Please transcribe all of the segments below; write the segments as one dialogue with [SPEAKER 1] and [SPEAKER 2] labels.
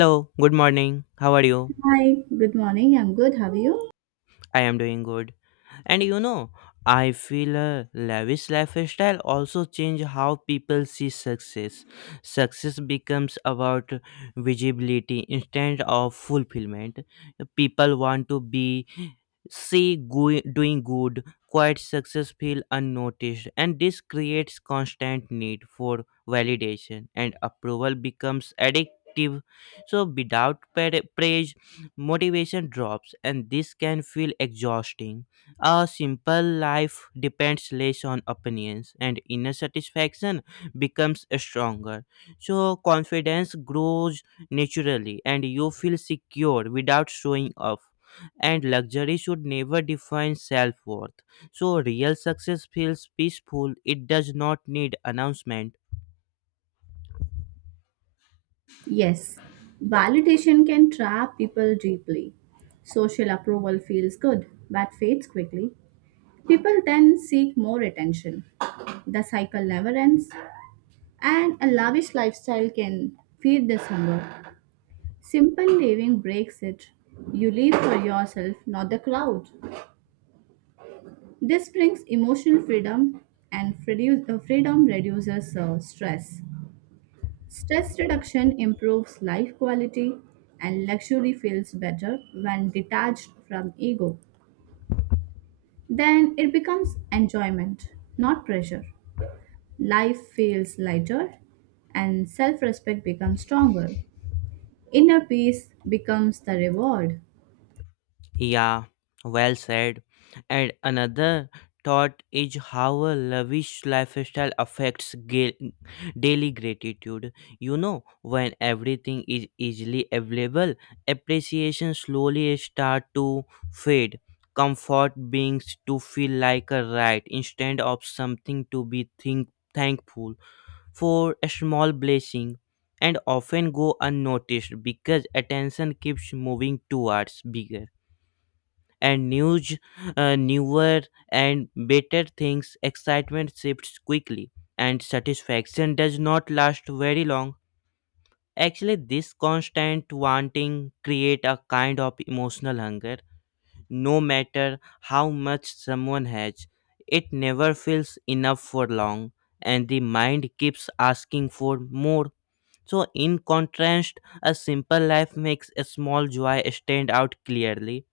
[SPEAKER 1] Hello, good morning. How are you?
[SPEAKER 2] Hi, good morning. I'm good. How are you?
[SPEAKER 1] I am doing good. And you know, I feel a lavish lifestyle also change how people see success. Success becomes about visibility instead of fulfillment. People want to be doing good, quite success feel unnoticed, and this creates constant need for validation and approval becomes addictive. So without praise, motivation drops, and this can feel exhausting. A simple life depends less on opinions, and inner satisfaction becomes stronger. So, confidence grows naturally, and you feel secure without showing off. And luxury should never define self worth. So, real success feels peaceful, it does not need announcement.
[SPEAKER 2] Yes, validation can trap people deeply. Social approval feels good but fades quickly. People then seek more attention. The cycle never ends, and a lavish lifestyle can feed this hunger. Simple living breaks it. You live for yourself, not the crowd. This brings emotional freedom, and freedom reduces stress. Stress reduction improves life quality, and luxury feels better when detached from ego. Then it becomes enjoyment, not pressure. Life feels lighter, and self respect becomes stronger. Inner peace becomes the reward.
[SPEAKER 1] Yeah, well said. And another thought is how a lavish lifestyle affects daily gratitude. You know, when everything is easily available, appreciation slowly start to fade. Comfort beings to feel like a right instead of something to be think thankful for a small blessing and often go unnoticed because attention keeps moving towards bigger and newer and better things, excitement shifts quickly, and satisfaction does not last very long. Actually, this constant wanting create a kind of emotional hunger. No matter how much someone has, it never feels enough for long, and the mind keeps asking for more. So, in contrast, a simple life makes a small joy stand out clearly,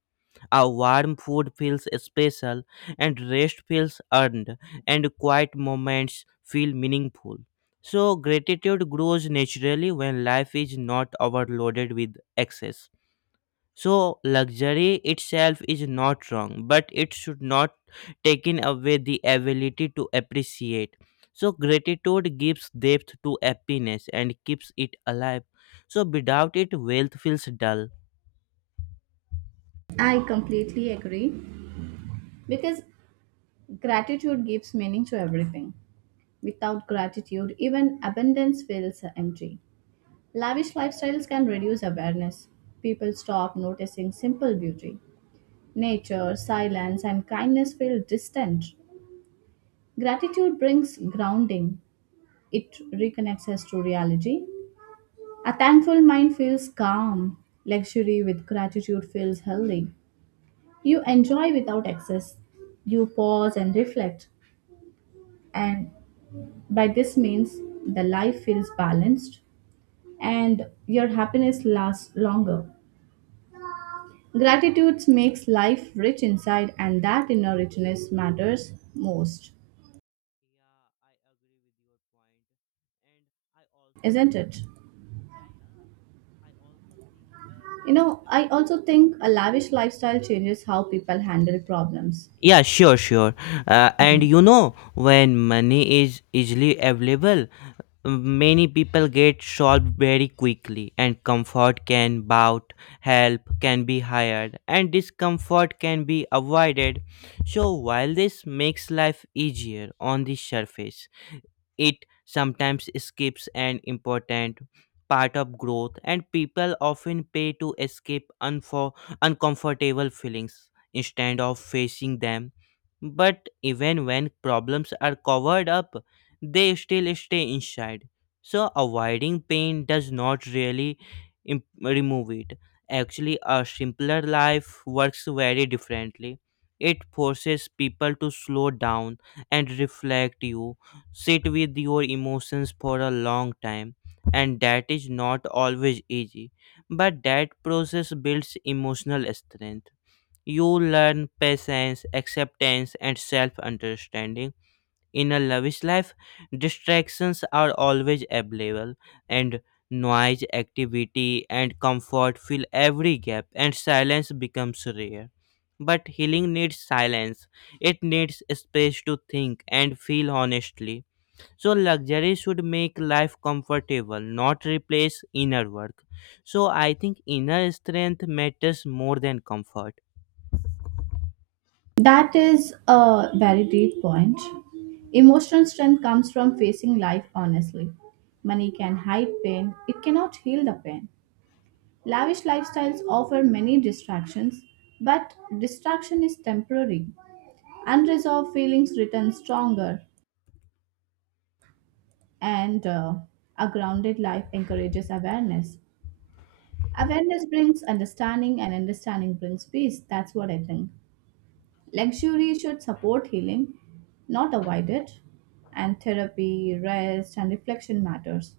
[SPEAKER 1] a warm food feels special, and rest feels earned, and quiet moments feel meaningful. So, gratitude grows naturally when life is not overloaded with excess. So, luxury itself is not wrong, but it should not take away the ability to appreciate. So, gratitude gives depth to happiness and keeps it alive. So, without it, wealth feels dull.
[SPEAKER 2] I completely agree because gratitude gives meaning to everything. Without gratitude, even abundance feels empty. Lavish lifestyles can reduce awareness. People stop noticing simple beauty. Nature, silence, and kindness feel distant. Gratitude brings grounding, it reconnects us to reality. A thankful mind feels calm. Luxury with gratitude feels healthy. You enjoy without excess. You pause and reflect. And by this means, the life feels balanced and your happiness lasts longer. Gratitude makes life rich inside, and that inner richness matters most,
[SPEAKER 1] Yeah, I agree with your point. And I also,
[SPEAKER 2] isn't it?
[SPEAKER 1] yeah, yeah. I also think
[SPEAKER 2] You know, I also think a lavish lifestyle changes how people handle problems.
[SPEAKER 1] Yeah, sure, sure. And
[SPEAKER 2] Hmm.
[SPEAKER 1] you know, when money is easily available, many people get solved very quickly, and comfort can bought, help can be hired, and discomfort can be avoided. So while this makes life easier on the surface, it sometimes skips an important part of growth, and people often pay to escape uncomfortable feelings instead of facing them. But even when problems are covered up, they still stay inside. So, avoiding pain does not really remove it. Actually, a simpler life works very differently. It forces people to slow down and reflect, you sit with your emotions for a long time, and that is not always easy, but that process builds emotional strength. You learn patience, acceptance, and self understanding. In a lavish life, distractions are always available, and noise, activity, and comfort fill every gap, and silence becomes rare. But healing needs silence, it needs space to think and feel honestly. So, luxury should make life comfortable, not replace inner work. So, I think inner strength matters more than comfort.
[SPEAKER 2] That is a very deep point. Emotional strength comes from facing life honestly. Money can hide pain, it cannot heal the pain. Lavish lifestyles offer many distractions, but distraction is temporary. Unresolved feelings return stronger. And a grounded life encourages awareness. Awareness brings understanding, and understanding brings peace. That's what I think. Luxury should support healing, not avoid it. And therapy, rest, and reflection matters.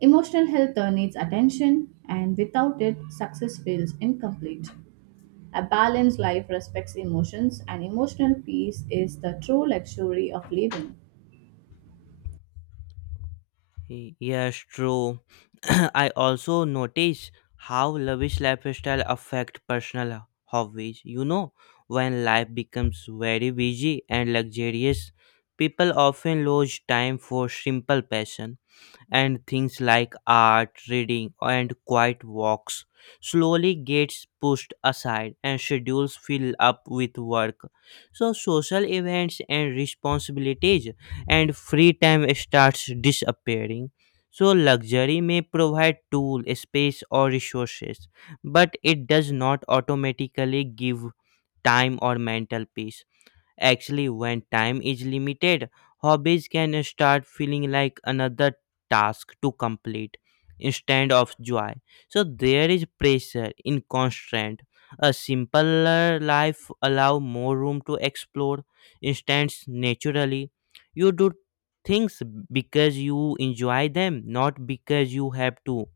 [SPEAKER 2] Emotional health needs attention, and without it, success feels incomplete. A balanced life respects emotions, and emotional peace is the true luxury of living.
[SPEAKER 1] Yes, true. I also notice how lavish lifestyle affect personal hobbies. You know, when life becomes very busy and luxurious, people often lose time for simple passion, and things like art, reading, and quiet walks slowly gets pushed aside, and schedules fill up with work. So social events and responsibilities and free time starts disappearing. So luxury may provide tool, space or resources, but it does not automatically give time or mental peace. Actually, when time is limited, hobbies can start feeling like another task to complete instead of joy. So there is pressure in constraint. A simpler life allow more room to explore instance naturally. You do things because you enjoy them, not because you have to.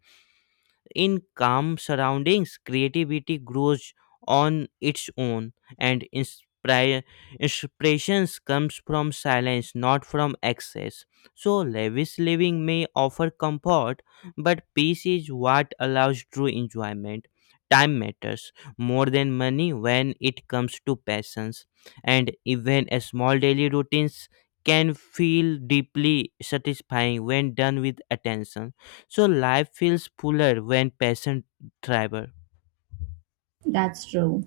[SPEAKER 1] In calm surroundings, creativity grows on its own, and inspirations comes from silence, not from excess. So lavish living may offer comfort, but peace is what allows true enjoyment. Time matters more than money when it comes to passions, and even a small daily routines can feel deeply satisfying when done with attention. So life feels fuller when passion thrives.
[SPEAKER 2] That's true.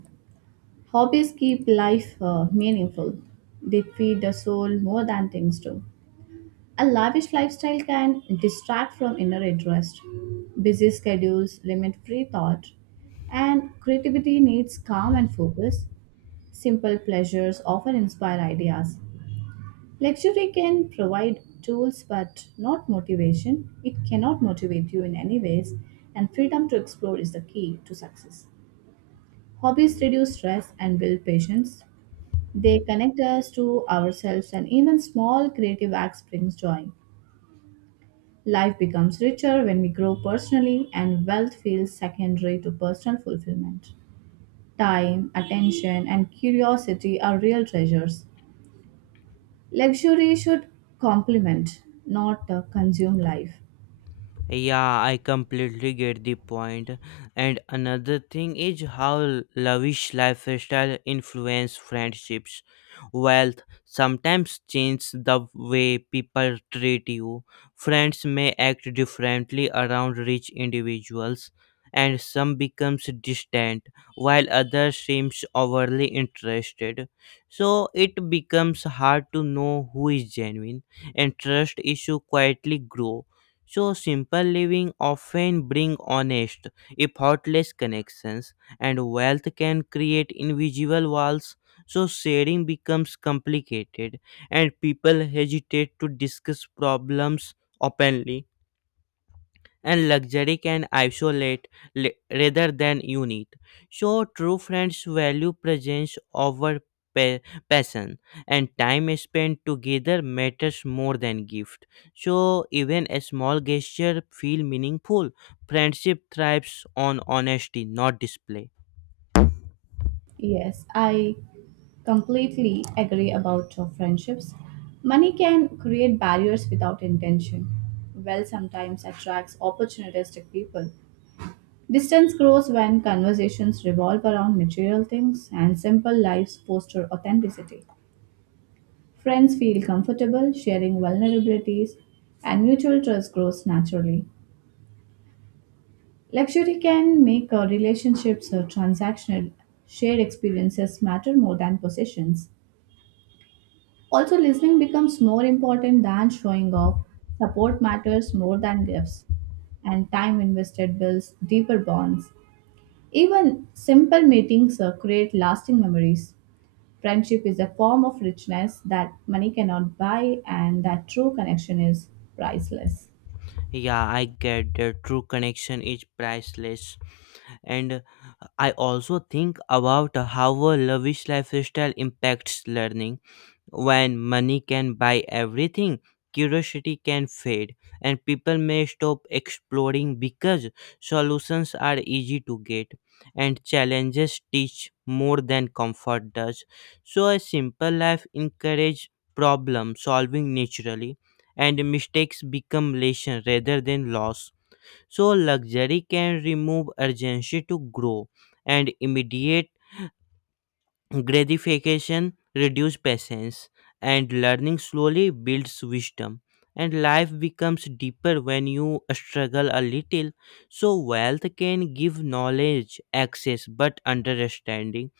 [SPEAKER 2] Hobbies keep life meaningful. They feed the soul more than things do. A lavish lifestyle can distract from inner interest. Busy schedules limit free thought, and creativity needs calm and focus. Simple pleasures often inspire ideas. Luxury can provide tools but not motivation. It cannot motivate you in any ways, and freedom to explore is the key to success. Hobbies reduce stress and build patience. They connect us to ourselves, and even small creative acts brings joy. Life becomes richer when we grow personally, and wealth feels secondary to personal fulfillment. Time, attention, and curiosity are real treasures. Luxury should complement, not consume life.
[SPEAKER 1] Yeah, I completely get the point. And another thing is how lavish lifestyle influence friendships. Wealth sometimes changes the way people treat you. Friends may act differently around rich individuals, and some becomes distant while others seems overly interested. So it becomes hard to know who is genuine, and trust issue quietly grow. So simple living often bring honest, if heartless connections, and wealth can create invisible walls. So sharing becomes complicated, and people hesitate to discuss problems openly, and luxury can isolate rather than unite. So, true friends value presence over pa- passion, and time spent together matters more than gift. So, even a small gesture feel meaningful. Friendship thrives on honesty, not display.
[SPEAKER 2] Yes, I completely agree about friendships. Money can create barriers without intention. Wealth sometimes attracts opportunistic people. Distance grows when conversations revolve around material things and simple lives foster authenticity. Friends feel comfortable sharing vulnerabilities and mutual trust grows naturally. Luxury can make relationships transactional. Shared experiences matter more than possessions. Also, listening becomes more important than showing off. Support matters more than gifts and time invested builds deeper bonds. Even simple meetings create lasting memories. Friendship is a form of richness that money cannot buy, and that true connection is priceless.
[SPEAKER 1] Yeah, I get that true connection is priceless, and I also think about how a lavish lifestyle impacts learning. When money can buy everything, curiosity can fade, and people may stop exploring because solutions are easy to get, and challenges teach more than comfort does. So, a simple life encourages problem solving naturally, and mistakes become lesson rather than loss. So, luxury can remove urgency to grow, and immediate gratification reduces patience, and learning slowly builds wisdom. And life becomes deeper when you struggle a little. So, wealth can give knowledge, access, but understanding,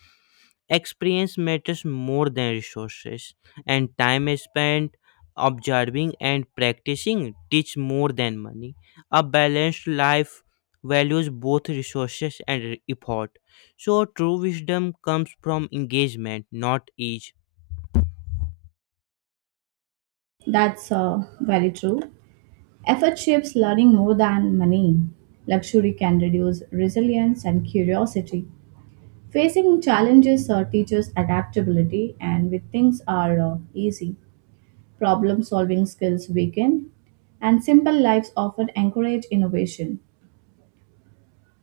[SPEAKER 1] experience matters more than resources, and time spent observing and practicing teach more than money. A balanced life values both resources and effort. So, true wisdom comes from engagement, not ease.
[SPEAKER 2] That's very true. Effort shapes learning more than money. Luxury can reduce resilience and curiosity. Facing challenges teaches adaptability, and with things are easy, problem solving skills weaken, and simple lives often encourage innovation.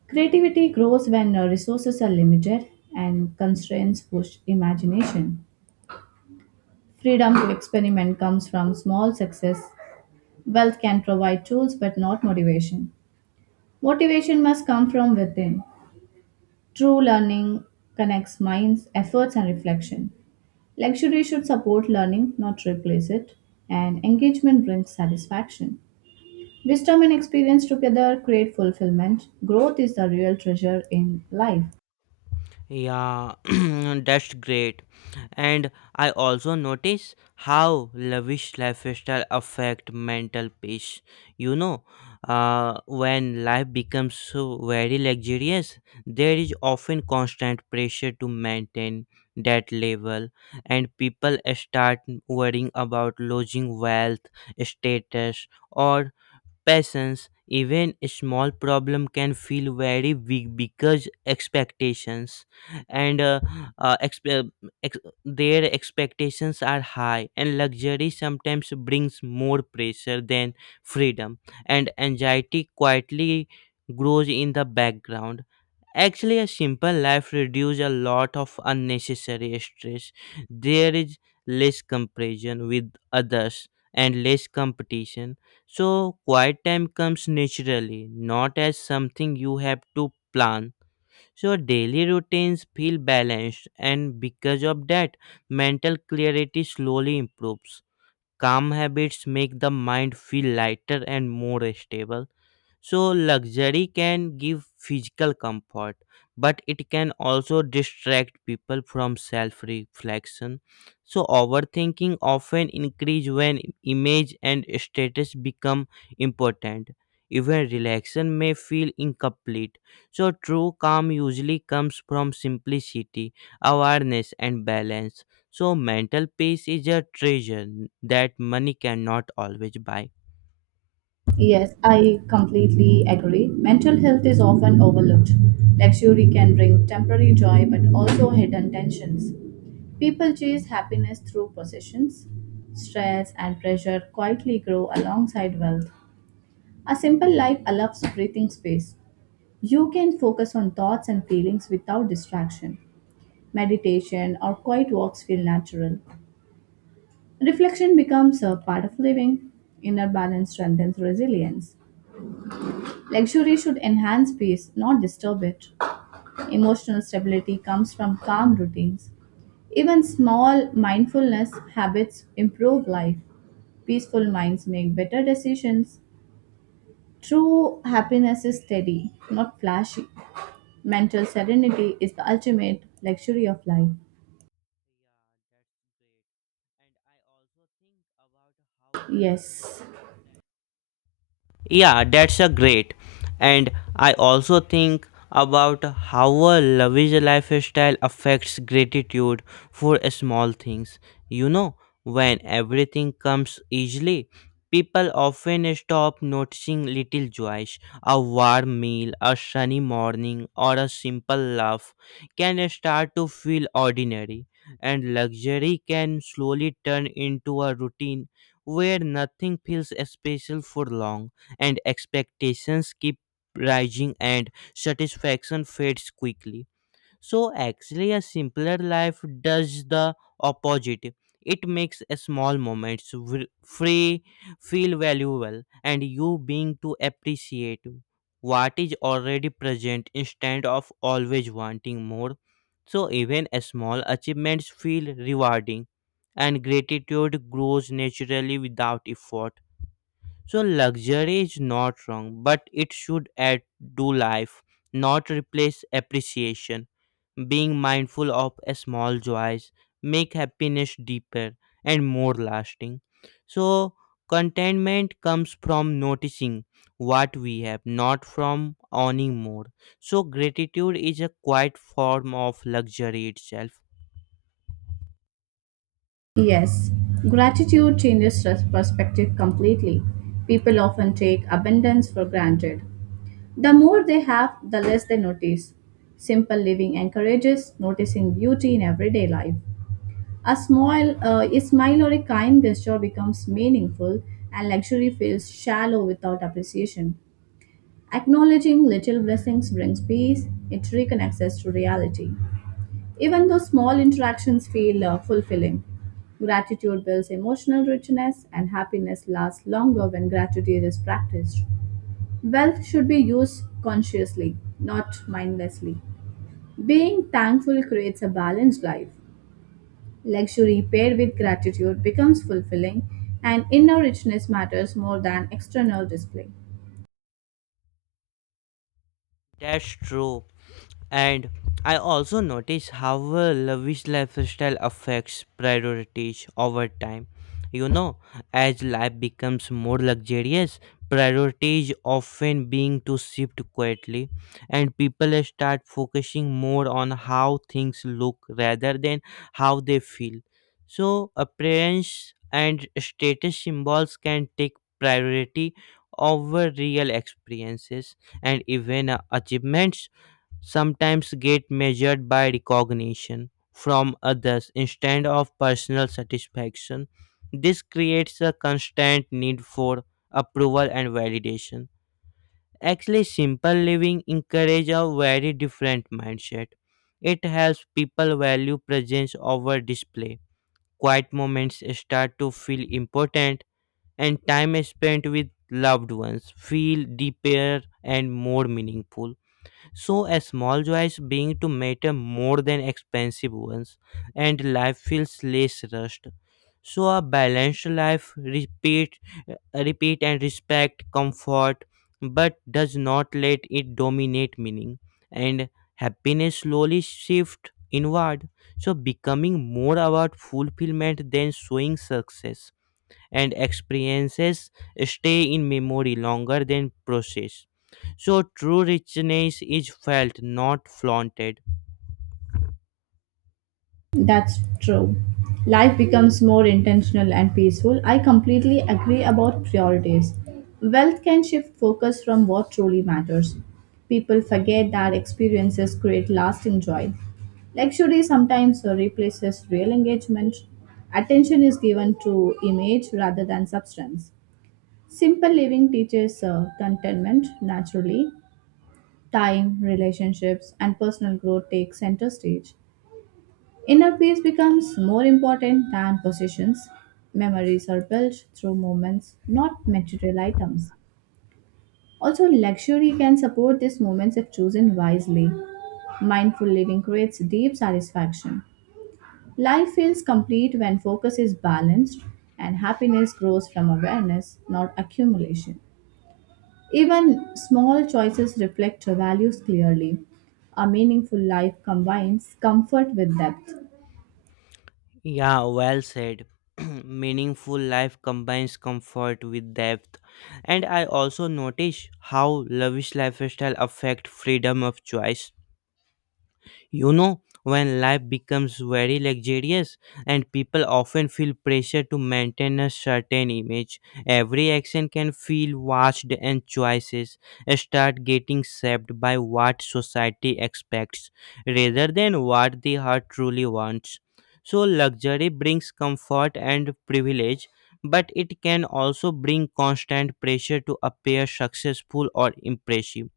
[SPEAKER 2] Creativity grows when resources are limited and constraints push imagination. Freedom to experiment comes from small success. Wealth can provide tools but not motivation. Motivation must come from within. True learning connects minds, efforts, and reflection. Luxury should support learning, not replace it, and engagement brings satisfaction. Wisdom and experience together create fulfillment. Growth is the real treasure in life.
[SPEAKER 1] Yeah, that's great. And I also notice how lavish lifestyle affect mental peace. You know, when life becomes so very luxurious, there is often constant pressure to maintain that level, and people start worrying about losing wealth, status, or patience, even a small problem can feel very big because expectations and uh, exp- ex- their expectations are high, and luxury sometimes brings more pressure than freedom, and anxiety quietly grows in the background. Actually, a simple life reduces a lot of unnecessary stress. There is less comparison with others and less competition. So, quiet time comes naturally, not as something you have to plan. So, daily routines feel balanced, and because of that, mental clarity slowly improves. Calm habits make the mind feel lighter and more stable. So, luxury can give physical comfort, but it can also distract people from self reflection. So, overthinking often increase when image and status become important. Even relaxation may feel incomplete. So, true calm usually comes from simplicity, awareness, and balance. So, mental peace is a treasure that money cannot always buy.
[SPEAKER 2] Yes, I completely agree. Mental health is often overlooked. Luxury can bring temporary joy but also hidden tensions. People chase happiness through possessions. Stress and pressure quietly grow alongside wealth. A simple life allows breathing space. You can focus on thoughts and feelings without distraction. Meditation or quiet walks feel natural. Reflection becomes a part of living. Inner balance strengthens resilience. Luxury should enhance peace, not disturb it. Emotional stability comes from calm routines. Even small mindfulness habits improve life. Peaceful minds make better decisions. True happiness is steady, not flashy. Mental serenity is the ultimate luxury of life.
[SPEAKER 1] Yeah, that's great. And I also think about how a
[SPEAKER 2] Yes.
[SPEAKER 1] reflection yeah, that's a great. And I also think about how a lavish lifestyle affects gratitude for small things. You know, when everything comes easily, people often stop noticing little joys. A warm meal, a sunny morning, or a simple laugh can start to feel ordinary, and luxury can slowly turn into a routine where nothing feels special for long, and expectations keep rising, and satisfaction fades quickly. So, actually, a simpler life does the opposite. It makes a small moments free feel valuable, and you being to appreciate what is already present instead of always wanting more. So, even a small achievements feel rewarding, and gratitude grows naturally without effort. So luxury is not wrong, but it should add to life, not replace appreciation. Being mindful of a small joys make happiness deeper and more lasting. So contentment comes from noticing what we have, not from owning more. So gratitude is a quiet form of luxury itself.
[SPEAKER 2] Yes, gratitude changes perspective completely. People often take abundance for granted. The more they have, the less they notice. Simple living encourages noticing beauty in everyday life. A smile or a kind gesture becomes meaningful, and luxury feels shallow without appreciation. Acknowledging little blessings brings peace. It reconnects us to reality. Even though small interactions feel fulfilling, gratitude builds emotional richness, and happiness lasts longer when gratitude is practiced. Wealth should be used consciously, not mindlessly. Being thankful creates a balanced life. Luxury paired with gratitude becomes fulfilling, and inner richness matters more than external display.
[SPEAKER 1] That's true. And I also notice how a lavish lifestyle affects priorities over time. You know, as life becomes more luxurious, priorities often being to shift quietly, and people start focusing more on how things look rather than how they feel. So, appearance and status symbols can take priority over real experiences, and even achievements sometimes get measured by recognition from others instead of personal satisfaction. This creates a constant need for approval and validation. Actually, simple living encourages a very different mindset. It helps people value presence over display. Quiet moments start to feel important, and time spent with loved ones feel deeper and more meaningful. So, a small joys being to matter more than expensive ones, and life feels less rushed. So, a balanced life uh, repeat and respect comfort, but does not let it dominate meaning. And happiness slowly shift inward, so becoming more about fulfillment than showing success, and experiences stay in memory longer than process. So true richness is felt, not flaunted.
[SPEAKER 2] That's true. Life becomes more intentional and peaceful. I completely agree about priorities. Wealth can shift focus from what truly matters. People forget that experiences create lasting joy. Luxury sometimes replaces real engagement. Attention is given to image rather than substance. Simple living teaches contentment naturally. Time, relationships, and personal growth take center stage. Inner peace becomes more important than possessions. Memories are built through moments, not material items. Also, luxury can support these moments if chosen wisely. Mindful living creates deep satisfaction. Life feels complete when focus is balanced, and happiness grows from awareness, not accumulation. Even small choices reflect your values clearly. A meaningful life combines comfort with depth.
[SPEAKER 1] Yeah, well said. Meaningful life combines comfort with depth. And I also notice how lavish lifestyle affect freedom of choice. You know, when life becomes very luxurious and people often feel pressure to maintain a certain image, every action can feel watched, and choices start getting shaped by what society expects rather than what the heart truly wants. So, luxury brings comfort and privilege, but it can also bring constant pressure to appear successful or impressive.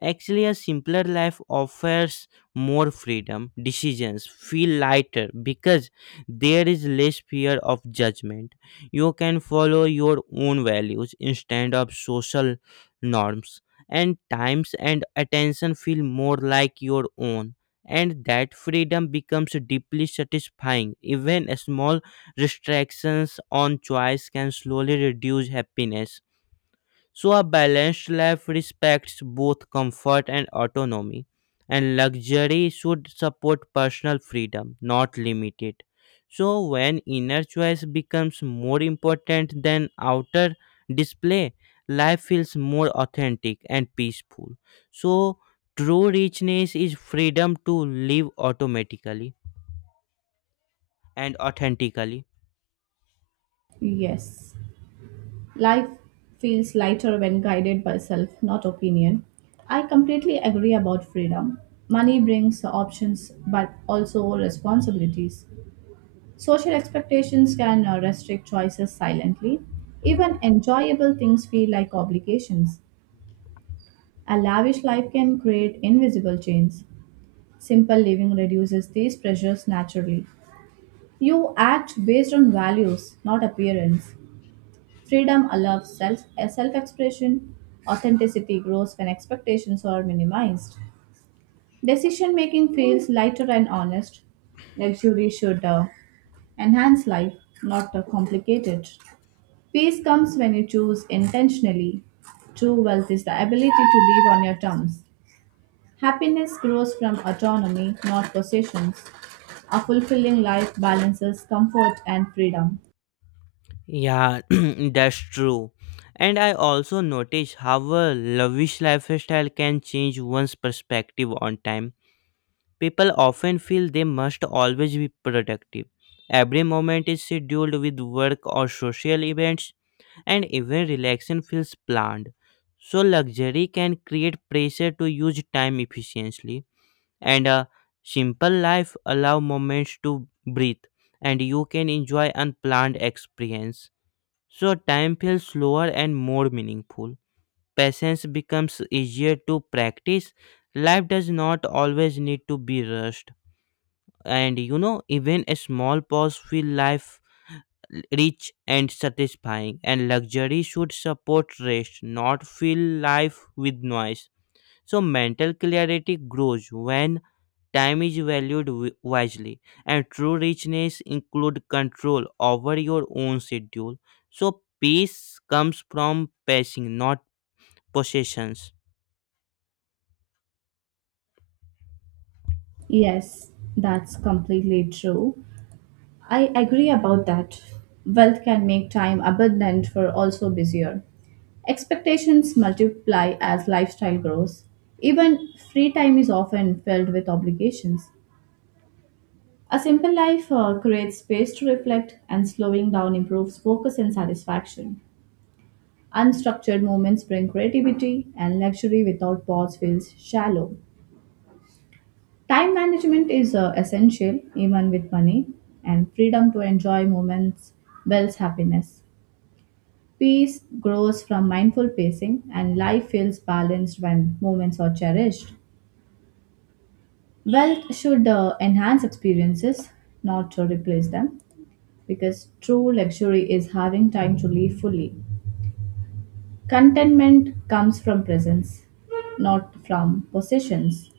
[SPEAKER 1] Actually, a simpler life offers more freedom. Decisions feel lighter because there is less fear of judgment. You can follow your own values instead of social norms, and times and attention feel more like your own. And that freedom becomes deeply satisfying. Even small restrictions on choice can slowly reduce happiness. So, a balanced life respects both comfort and autonomy, and luxury should support personal freedom, not limit it. So, when inner choice becomes more important than outer display, life feels more authentic and peaceful. So, true richness is freedom to live automatically and authentically.
[SPEAKER 2] Yes. Life feels lighter when guided by self, not opinion. I completely agree about freedom. Money brings options but also responsibilities. Social expectations can restrict choices silently. Even enjoyable things feel like obligations. A lavish life can create invisible chains. Simple living reduces these pressures naturally. You act based on values, not appearance. Freedom allows self expression. Authenticity grows when expectations are minimized. Decision making feels lighter and honest. Luxury should enhance life, not complicate it. Peace comes when you choose intentionally. True wealth is the ability to live on your terms. Happiness grows from autonomy, not possessions. A fulfilling life balances comfort and freedom.
[SPEAKER 1] Yeah, that's true. And I also notice how a lavish lifestyle can change one's perspective on time. People often feel they must always be productive. Every moment is scheduled with work or social events, and even relaxation feels planned. So, luxury can create pressure to use time efficiently, and a simple life allow moments to breathe, and you can enjoy unplanned experience. So time feels slower and more meaningful. Patience becomes easier to practice. Life does not always need to be rushed. And you know, even a small pause feel life rich and satisfying. And luxury should support rest, not fill life with noise. So mental clarity grows when time is valued wisely, and true richness includes control over your own schedule. So peace comes from passing, not possessions.
[SPEAKER 2] Yes, that's completely true. I agree about that. Wealth can make time abundant for also busier. Expectations multiply as lifestyle grows. Even free time is often filled with obligations. A simple life creates space to reflect, and slowing down improves focus and satisfaction. Unstructured moments bring creativity, and luxury without pause feels shallow. Time management is essential, even with money, and freedom to enjoy moments builds happiness. Peace grows from mindful pacing, and life feels balanced when moments are cherished. Wealth should enhance experiences, not to replace them, because true luxury is having time to live fully. Contentment comes from presence, not from possessions.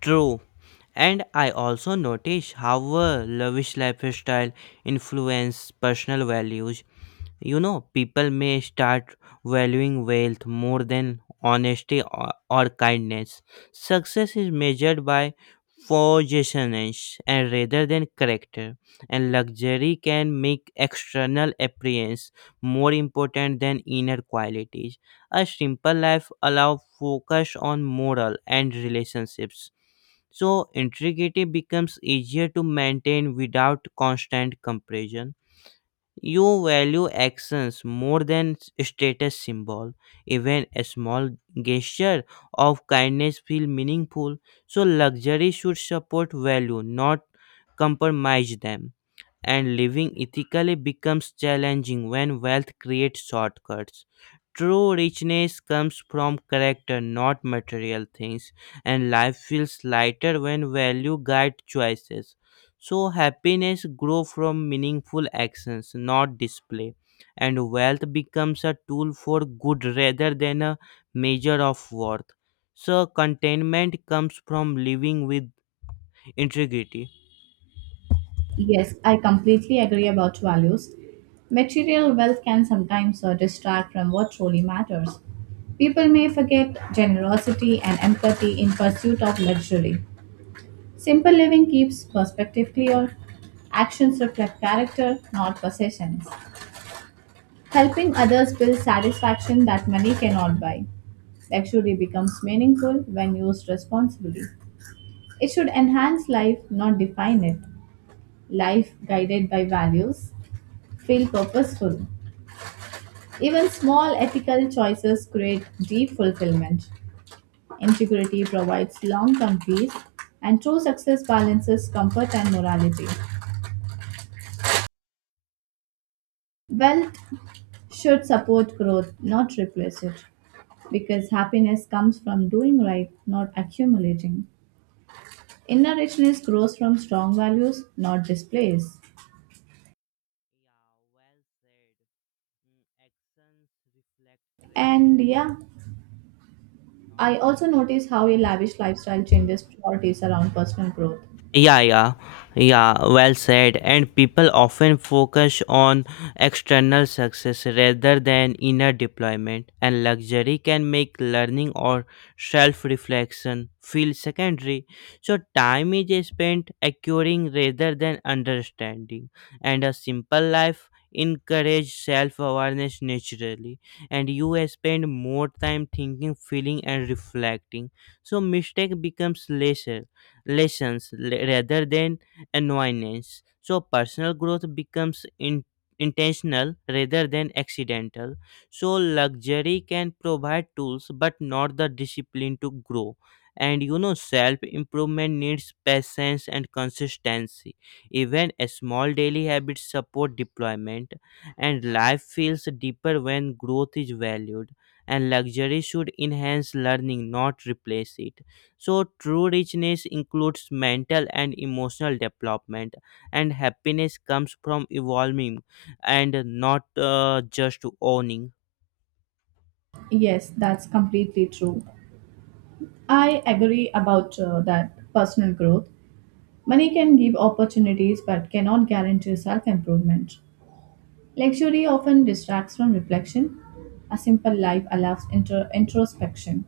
[SPEAKER 1] True. And I also notice how a lavish lifestyle influences personal values. You know, people may start valuing wealth more than honesty or kindness. Success is measured by possessions and rather than character, and luxury can make external appearance more important than inner qualities. A simple life allows focus on moral and relationships. So, integrity becomes easier to maintain without constant comparison. You value actions more than status symbol. Even a small gesture of kindness feel meaningful. So luxury should support value, not compromise them and living ethically becomes challenging when wealth creates shortcuts. True richness comes from character, not material things, and life feels lighter when value guide choices. So, happiness grows from meaningful actions, not display, and wealth becomes a tool for good rather than a measure of worth. So, contentment comes from living with integrity.
[SPEAKER 2] Yes, I completely agree about values. Material wealth can sometimes distract from what truly matters. People may forget generosity and empathy in pursuit of luxury. Simple living keeps perspective clear. Actions reflect character, not possessions. Helping others builds satisfaction that money cannot buy. Luxury becomes meaningful when used responsibly. It should enhance life, not define it. Life guided by values feel purposeful. Even small ethical choices create deep fulfillment. Integrity provides long term peace, and true success balances comfort and morality. Wealth should support growth, not replace it. Because happiness comes from doing right, not accumulating. Inner richness grows from strong values, not displays.
[SPEAKER 1] Yeah, well said. Mm, actions reflect character,
[SPEAKER 2] And yeah,
[SPEAKER 1] not.
[SPEAKER 2] I also notice how a lavish lifestyle changes priorities around personal growth.
[SPEAKER 1] Yeah, yeah, yeah, well said. And people often focus on external success rather than inner deployment, and luxury can make learning or self reflection feel secondary. So, time is spent acquiring rather than understanding, and a simple life encourages self awareness naturally, and you spend more time thinking, feeling, and reflecting. So, mistake becomes less lessons rather than annoyance. So personal growth becomes intentional rather than accidental. So luxury can provide tools but not the discipline to grow. And you know, self improvement needs patience and consistency. Even a small daily habits support deployment, and life feels deeper when growth is valued. And luxury should enhance learning, not replace it so, true richness includes mental and emotional development, and happiness comes from evolving and not just owning.
[SPEAKER 2] Yes, that's completely true. I agree about that personal growth. Money can give opportunities but cannot guarantee self improvement. Luxury often distracts from reflection. A simple life allows introspection.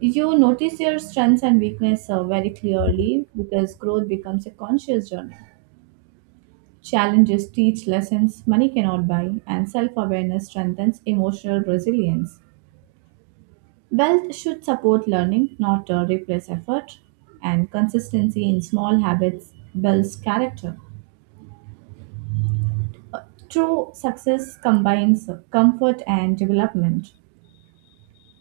[SPEAKER 2] You notice your strengths and weaknesses very clearly because growth becomes a conscious journey. Challenges teach lessons money cannot buy, and self awareness strengthens emotional resilience. Wealth should support learning, not replace effort, and consistency in small habits builds character. True success combines comfort and development.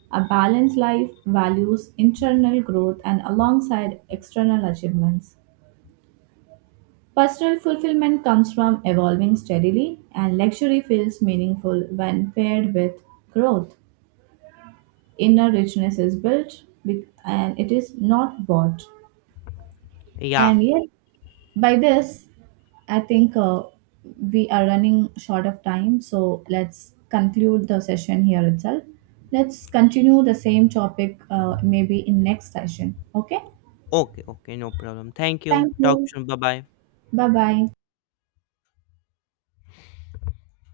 [SPEAKER 2] A balanced life values internal growth and alongside external achievements. Personal fulfillment comes from evolving steadily, and luxury feels meaningful when paired with growth. Inner richness is and it is not bought.
[SPEAKER 1] Yeah,
[SPEAKER 2] And yet, by this, I think we are running short of time, so let's conclude the session here itself. Let's continue the same topic maybe in next session. Okay?
[SPEAKER 1] okay, no problem. Thank you.
[SPEAKER 2] Thank
[SPEAKER 1] Talk
[SPEAKER 2] you.
[SPEAKER 1] soon. Bye bye.
[SPEAKER 2] Bye bye.